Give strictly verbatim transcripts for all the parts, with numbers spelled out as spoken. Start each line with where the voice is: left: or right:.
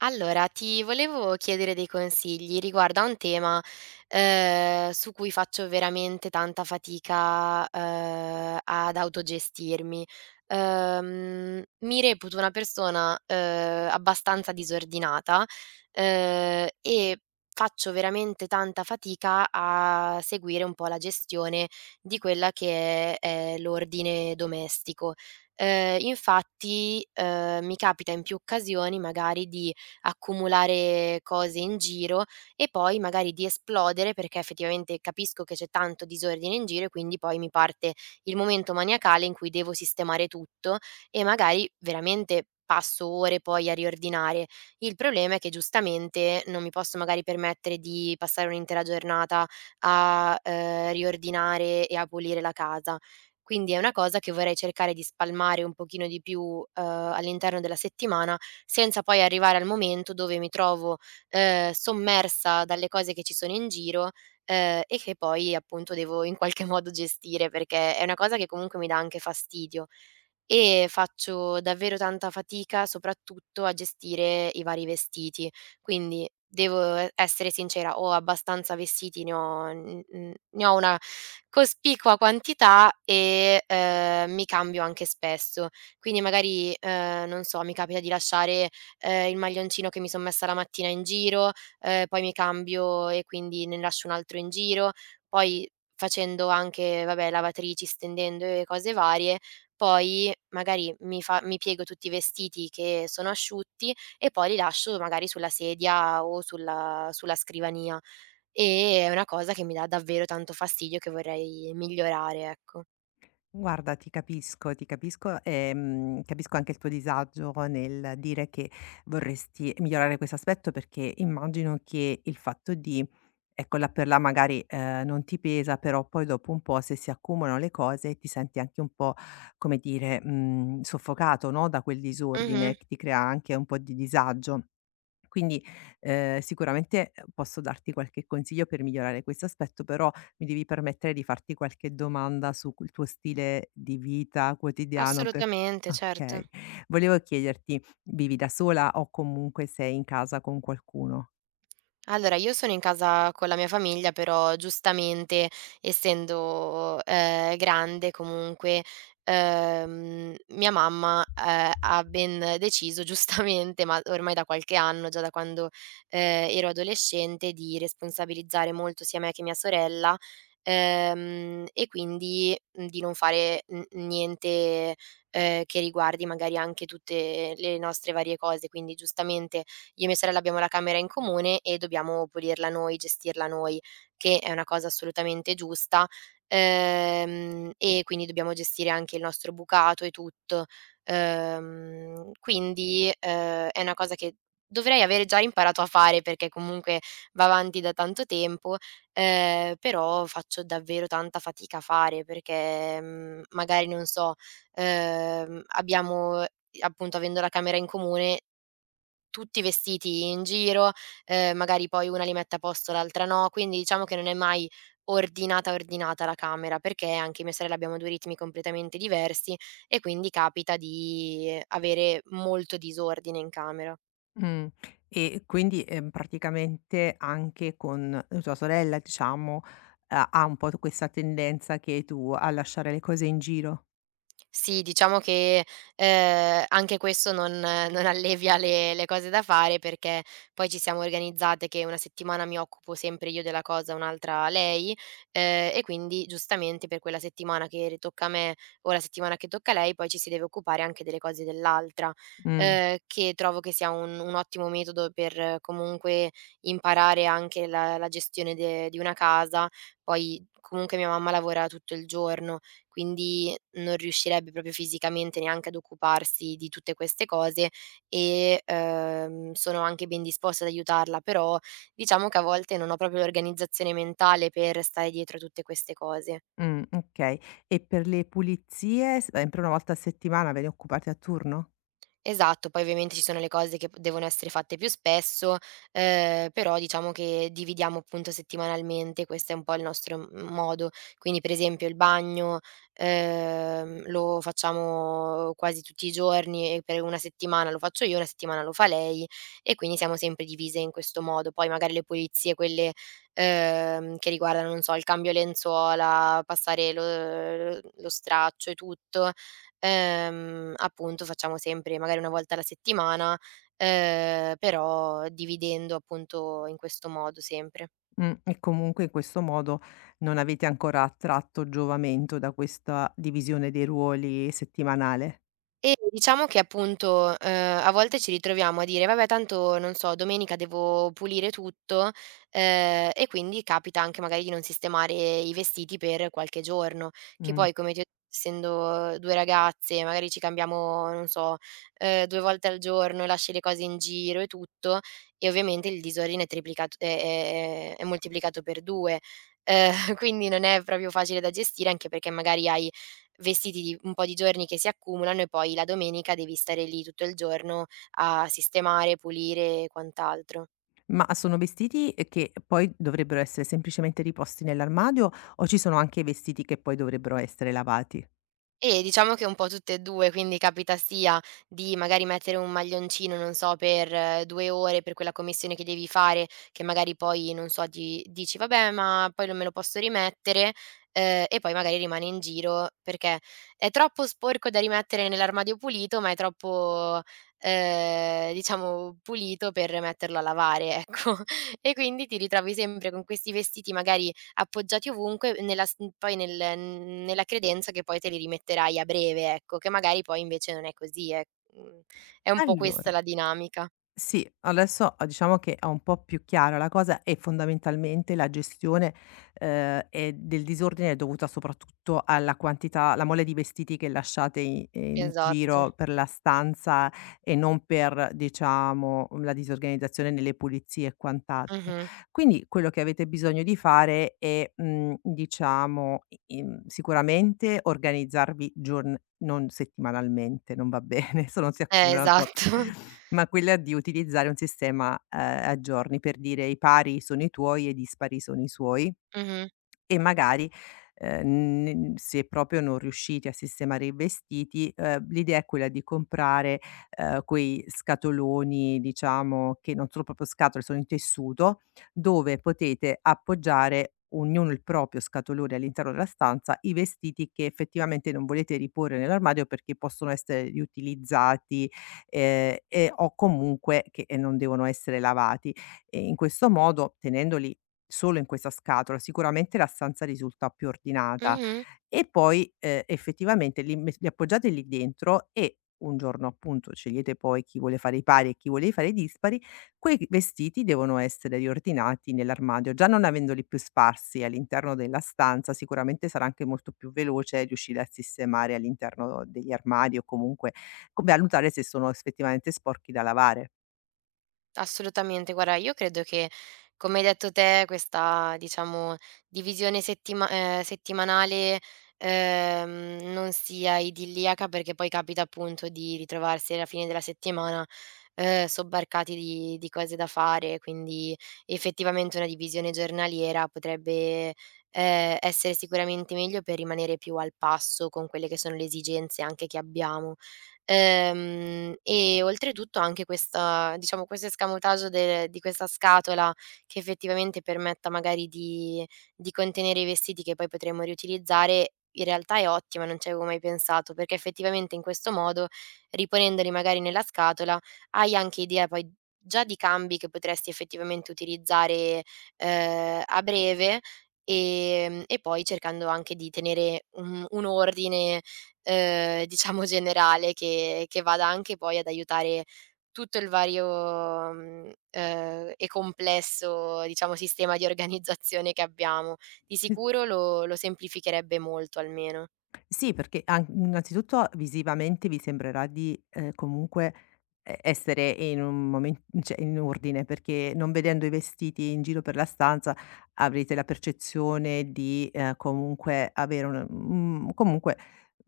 right: Allora, ti volevo chiedere dei consigli riguardo a un tema, ehm, su cui faccio veramente tanta fatica, ehm, ad autogestirmi. Ehm, mi reputo una persona, ehm, abbastanza disordinata, ehm, e faccio veramente tanta fatica a seguire un po' la gestione di quella che è è l'ordine domestico. Ehm, infatti, ehm, mi capita in più occasioni magari di accumulare cose in giro e poi magari di esplodere, perché effettivamente capisco che c'è tanto disordine in giro e quindi poi mi parte il momento maniacale in cui devo sistemare tutto e magari veramente passo ore poi a riordinare. Il problema è che giustamente non mi posso magari permettere di passare un'intera giornata a, ehm, riordinare e a pulire la casa. Quindi è una cosa che vorrei cercare di spalmare un pochino di più, ehm, all'interno della settimana senza poi arrivare al momento dove mi trovo, ehm, sommersa dalle cose che ci sono in giro, ehm, e che poi appunto devo in qualche modo gestire, perché è una cosa che comunque mi dà anche fastidio. E faccio davvero tanta fatica, soprattutto a gestire i vari vestiti. Quindi devo e essere sincera, ho abbastanza vestiti, ne ho n n ne ho una cospicua quantità e, ehm, mi cambio anche spesso. Quindi magari, ehm, non so, mi capita di lasciare, ehm, il maglioncino che mi son messa la mattina in giro, ehm, poi mi cambio e quindi ne lascio un altro in giro, poi facendo anche, vabbè, lavatrici, stendendo e cose varie, poi magari mi fa mi piego tutti i vestiti che sono asciutti e poi li lascio magari sulla sedia o sulla sulla scrivania. E è una cosa che mi dà davvero tanto fastidio, che vorrei migliorare, ecco.
left: Guarda, ti capisco, ti capisco, ehm, capisco anche il tuo disagio nel dire che vorresti migliorare questo aspetto, perché immagino che il fatto di, ecco, là per là magari eh, non ti pesa, però poi dopo un po' se si accumulano le cose ti senti anche un po', come dire, mh, soffocato, no? Da quel
right: Mh-mh.
left: disordine che ti crea anche un po' di disagio. Quindi, ehm, sicuramente, ehm, posso darti qualche consiglio per migliorare questo aspetto, però mi devi permettere di farti qualche domanda su q il tuo stile di vita quotidiano per
right: Assolutamente, certo.
left: okay. Volevo chiederti: vivi da sola o comunque sei in casa con qualcuno?
right: Allora, io sono in casa con la mia famiglia, però giustamente essendo, ehm, grande comunque, ehm, mia mamma, ehm, ha ben deciso giustamente, ma ormai da qualche anno, già da quando, ehm, ero adolescente, di responsabilizzare molto sia me che mia sorella, ehm, e quindi mm, di non fare n niente, ehm, che riguardi magari anche tutte le nostre varie cose. Quindi giustamente io e mia sorella abbiamo la camera in comune e dobbiamo pulirla noi, gestirla noi, che è una cosa assolutamente giusta, ehm, e quindi dobbiamo gestire anche il nostro bucato e tutto. Ehm, quindi, ehm, è una cosa che dovrei avere già imparato a fare perché comunque va avanti da tanto tempo, ehm, però faccio davvero tanta fatica a fare perché, mhmm, magari non so, ehm, abbiamo appunto avendo la camera in comune tutti vestiti in giro, ehm, magari poi una li mette a posto, l'altra no, quindi diciamo che non è mai ordinata, ordinata la camera, perché anche mia sorella abbiamo due ritmi completamente diversi e quindi capita di avere molto disordine in camera.
left: Mh. E quindi, ehm, praticamente anche con tua sorella, diciamo, ha ha un po' t questa tendenza che hai tu a lasciare le cose in giro?
right: Sì, diciamo che, ehm, anche questo non non allevia le le cose da fare, perché poi ci siamo organizzate che una settimana mi occupo sempre io della cosa, un'altra lei, ehm, e quindi giustamente per quella settimana che ritocca a me o la settimana che tocca a lei, poi ci si deve occupare anche delle cose dell'altra,
left: Mh.
right: ehm, che trovo che sia un un ottimo metodo per eh, comunque imparare anche la la gestione de di una casa. Poi comunque mia mamma lavora tutto il giorno, quindi non riuscirebbe proprio fisicamente neanche ad occuparsi di tutte queste cose e, ehm, sono anche ben disposta ad aiutarla, però diciamo che a volte non ho proprio l'organizzazione mentale per stare dietro a tutte queste cose.
left: Mh, okay. E per le pulizie, sempre una volta a settimana ve ne occupate a turno?
right: Esatto, poi ovviamente ci sono le cose che p devono essere fatte più spesso, ehm, però diciamo che dividiamo appunto settimanalmente, questo è un po' il nostro m modo. Quindi per esempio il bagno, ehm, lo facciamo quasi tutti i giorni e per una settimana lo faccio io, una settimana lo fa lei e quindi siamo sempre divise in questo modo. Poi magari le pulizie quelle, ehm, che riguardano, non so, il cambio lenzuola, passare lo lo straccio e tutto, Ehm, appunto facciamo sempre magari una volta alla settimana, ehm, però dividendo appunto in questo modo sempre.
left: Mh, e comunque in questo modo non avete ancora tratto giovamento da questa divisione dei ruoli settimanale.
right: E diciamo che appunto, uhm, a volte ci ritroviamo a dire: "Vabbè tanto, non so, domenica devo pulire tutto", ehm, e quindi capita anche magari di non sistemare i vestiti per qualche giorno, che
left: Mh.
right: poi come ti ho detto, essendo due ragazze, magari ci cambiamo, non so, uhm, due volte al giorno, lasci le cose in giro e tutto, e ovviamente il disordine è triplicat è è è è moltiplicato per due. Uhm, quindi non è proprio facile da gestire, anche perché magari hai vestiti di un po' di giorni che si accumulano e poi la domenica devi stare lì tutto il giorno a sistemare, pulire e quant'altro.
left: Ma sono vestiti che poi dovrebbero essere semplicemente riposti nell'armadio o ci sono anche vestiti che poi dovrebbero essere lavati?
right: Eh, diciamo che un po' tutte e due, quindi capita sia di magari mettere un maglioncino, non so, per due ore per quella commissione che devi fare, che magari poi, non so, di dici: "Vabbè, ma poi non me lo posso rimettere", ehm, e poi magari rimane in giro perché è troppo sporco da rimettere nell'armadio pulito, ma è troppo, ehm, diciamo pulito per metterlo a lavare, ecco. E quindi ti ritrovi sempre con questi vestiti magari appoggiati ovunque ehm, nella s poi nel nella credenza che poi te li rimetterai a breve, ecco, che magari poi invece non è così, è mhmm, è un po' questa
left: Allora,
right: la dinamica.
left: sì, adesso a diciamo che ho un po' più chiara la cosa e fondamentalmente la gestione, ehm, è del disordine è dovuta soprattutto alla quantità, alla mole di vestiti che lasciate i ehm, in
right: Esatto.
left: giro per la stanza e non per, diciamo, la disorganizzazione nelle pulizie e quant'altro.
right: Mh-mh.
left: Quindi quello che avete bisogno di fare è, mhmm, diciamo, i im sicuramente organizzarvi giorn non settimanalmente, non va bene, se no si
right: Eh,
left: accumulano
right: esatto.
left: troppe, ma quella di utilizzare un sistema, ehm, a giorni, per dire: i pari sono i tuoi e i dispari sono i suoi.
right: Mh-mh.
left: E magari, ehm, n se proprio non riuscite a sistemare i vestiti, ehm, l'idea è quella di comprare, ehm, quei scatoloni, diciamo, che non sono proprio scatole, sono in tessuto, dove potete appoggiare, ognuno il proprio scatolone all'interno della stanza, i vestiti che effettivamente non volete riporre nell'armadio perché possono essere riutilizzati, ehm, e o comunque che eh, non devono essere lavati. E in questo modo, tenendoli solo in questa scatola, sicuramente la stanza risulta più ordinata.
right: Mh-mh.
left: E poi, ehm, effettivamente li mes li appoggiate lì dentro e un giorno appunto scegliete poi chi vuole fare i pari e chi vuole fare i dispari, quei g vestiti devono essere riordinati nell'armadio. Già non avendoli più sparsi all'interno della stanza, sicuramente sarà anche molto più veloce riuscire a sistemare all'interno degli armadi o comunque co valutare se sono effettivamente sporchi da lavare.
right: Assolutamente, guarda io credo che, come hai detto te, questa diciamo divisione settima ehm, settimanale, ehm, non sia idilliaca perché poi capita appunto di ritrovarsi alla fine della settimana, ehm, sobbarcati di di cose da fare, quindi effettivamente una divisione giornaliera potrebbe, ehm, essere sicuramente meglio per rimanere più al passo con quelle che sono le esigenze anche che abbiamo. Ehm, e oltretutto anche questa diciamo questo escamotage de di questa scatola che effettivamente permetta magari di di contenere i vestiti che poi potremo riutilizzare, in realtà è ottima, non ci avevo mai pensato, perché effettivamente in questo modo, riponendoli magari nella scatola, hai anche idea poi già di cambi che potresti effettivamente utilizzare, ehm, a breve, ehm, e poi cercando anche di tenere un un ordine ehm, diciamo generale che che vada anche poi ad aiutare tutto il vario, mhmm, ehm, e complesso, diciamo, sistema di organizzazione che abbiamo. Di sicuro lo lo semplificherebbe molto almeno.
left: Sì, perché an innanzitutto visivamente vi sembrerà di, ehm, comunque e essere in un momen cioè in ordine, perché non vedendo i vestiti in giro per la stanza avrete la percezione di, ehm, comunque avere un mhmm, comunque,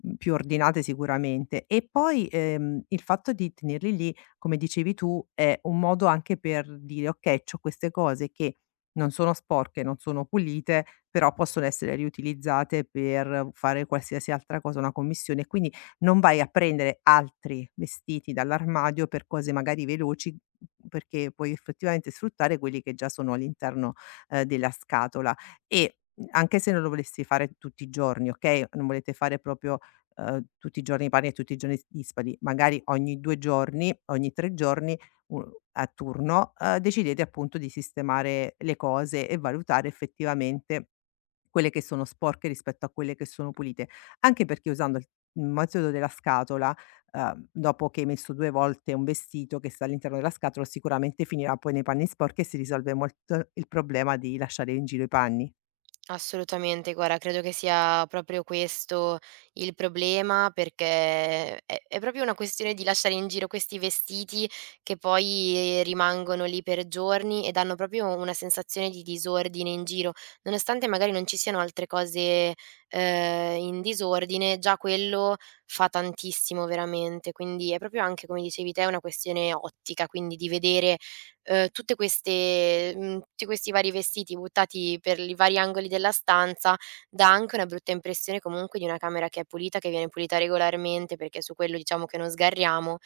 left: mhmm, più ordinate sicuramente. E poi, ehm, il fatto di tenerli lì, come dicevi tu, è un modo anche per dire: "Okay, c'ho queste cose che" non sono sporche, non sono pulite, però possono essere riutilizzate per fare qualsiasi altra cosa, una commissione. Quindi non vai a prendere altri vestiti dall'armadio per cose magari veloci, perché puoi effettivamente sfruttare quelli che già sono all'interno, ehm, della scatola. E, mhmm, anche se non lo volessi fare tutti i giorni, okay, non volete fare proprio, ehm, tutti i giorni i panni e tutti i giorni s dispari, magari ogni due giorni, ogni tre giorni u a turno, uhm, decidete appunto di sistemare le cose e valutare effettivamente quelle che sono sporche rispetto a quelle che sono pulite. Anche perché usando il il metodo della scatola, uhm, dopo che hai messo due volte un vestito che sta all'interno della scatola, sicuramente finirà poi nei panni sporchi e si risolve molto il problema di lasciare in giro i panni.
right: Assolutamente, guarda, credo che sia proprio questo il problema, perché è è proprio una questione di lasciare in giro questi vestiti che poi rimangono lì per giorni e danno proprio una sensazione di disordine in giro. Nonostante magari non ci siano altre cose, ehm, in disordine, già quello fa tantissimo veramente. Quindi è proprio anche, come dicevi te, una questione ottica, quindi di vedere uhm, tutte queste mhmm, tutti questi vari vestiti buttati per i vari angoli della stanza, dà anche una brutta impressione comunque di una camera che è pulita, che viene pulita regolarmente, perché su quello diciamo che non sgarriamo,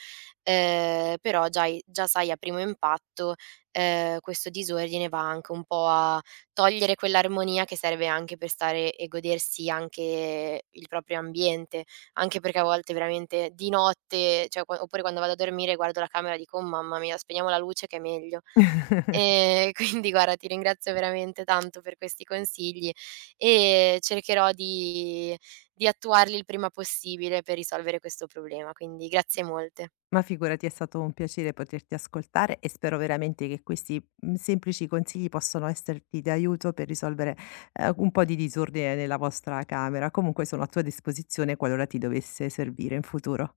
right: ehm, però già i già sai a primo impatto, ehm, questo disordine va anche un po' a togliere quell'armonia che serve anche per stare e godersi anche il proprio ambiente anche perché a volte veramente di notte, cioè qua oppure quando vado a dormire guardo la camera e dico: "Oh mamma mia, spegniamo la luce che è meglio". Ehm, quindi guarda, ti ringrazio veramente tanto per questi consigli e cercherò di di attuarli il prima possibile per risolvere questo problema, quindi grazie molte.
left: Ma figurati, è stato un piacere poterti ascoltare e spero veramente che questi, mhmm, semplici consigli possano esserti d'aiuto per risolvere, ehm, un po' di disordine nella vostra camera. Comunque sono a tua disposizione qualora ti dovesse servire in futuro.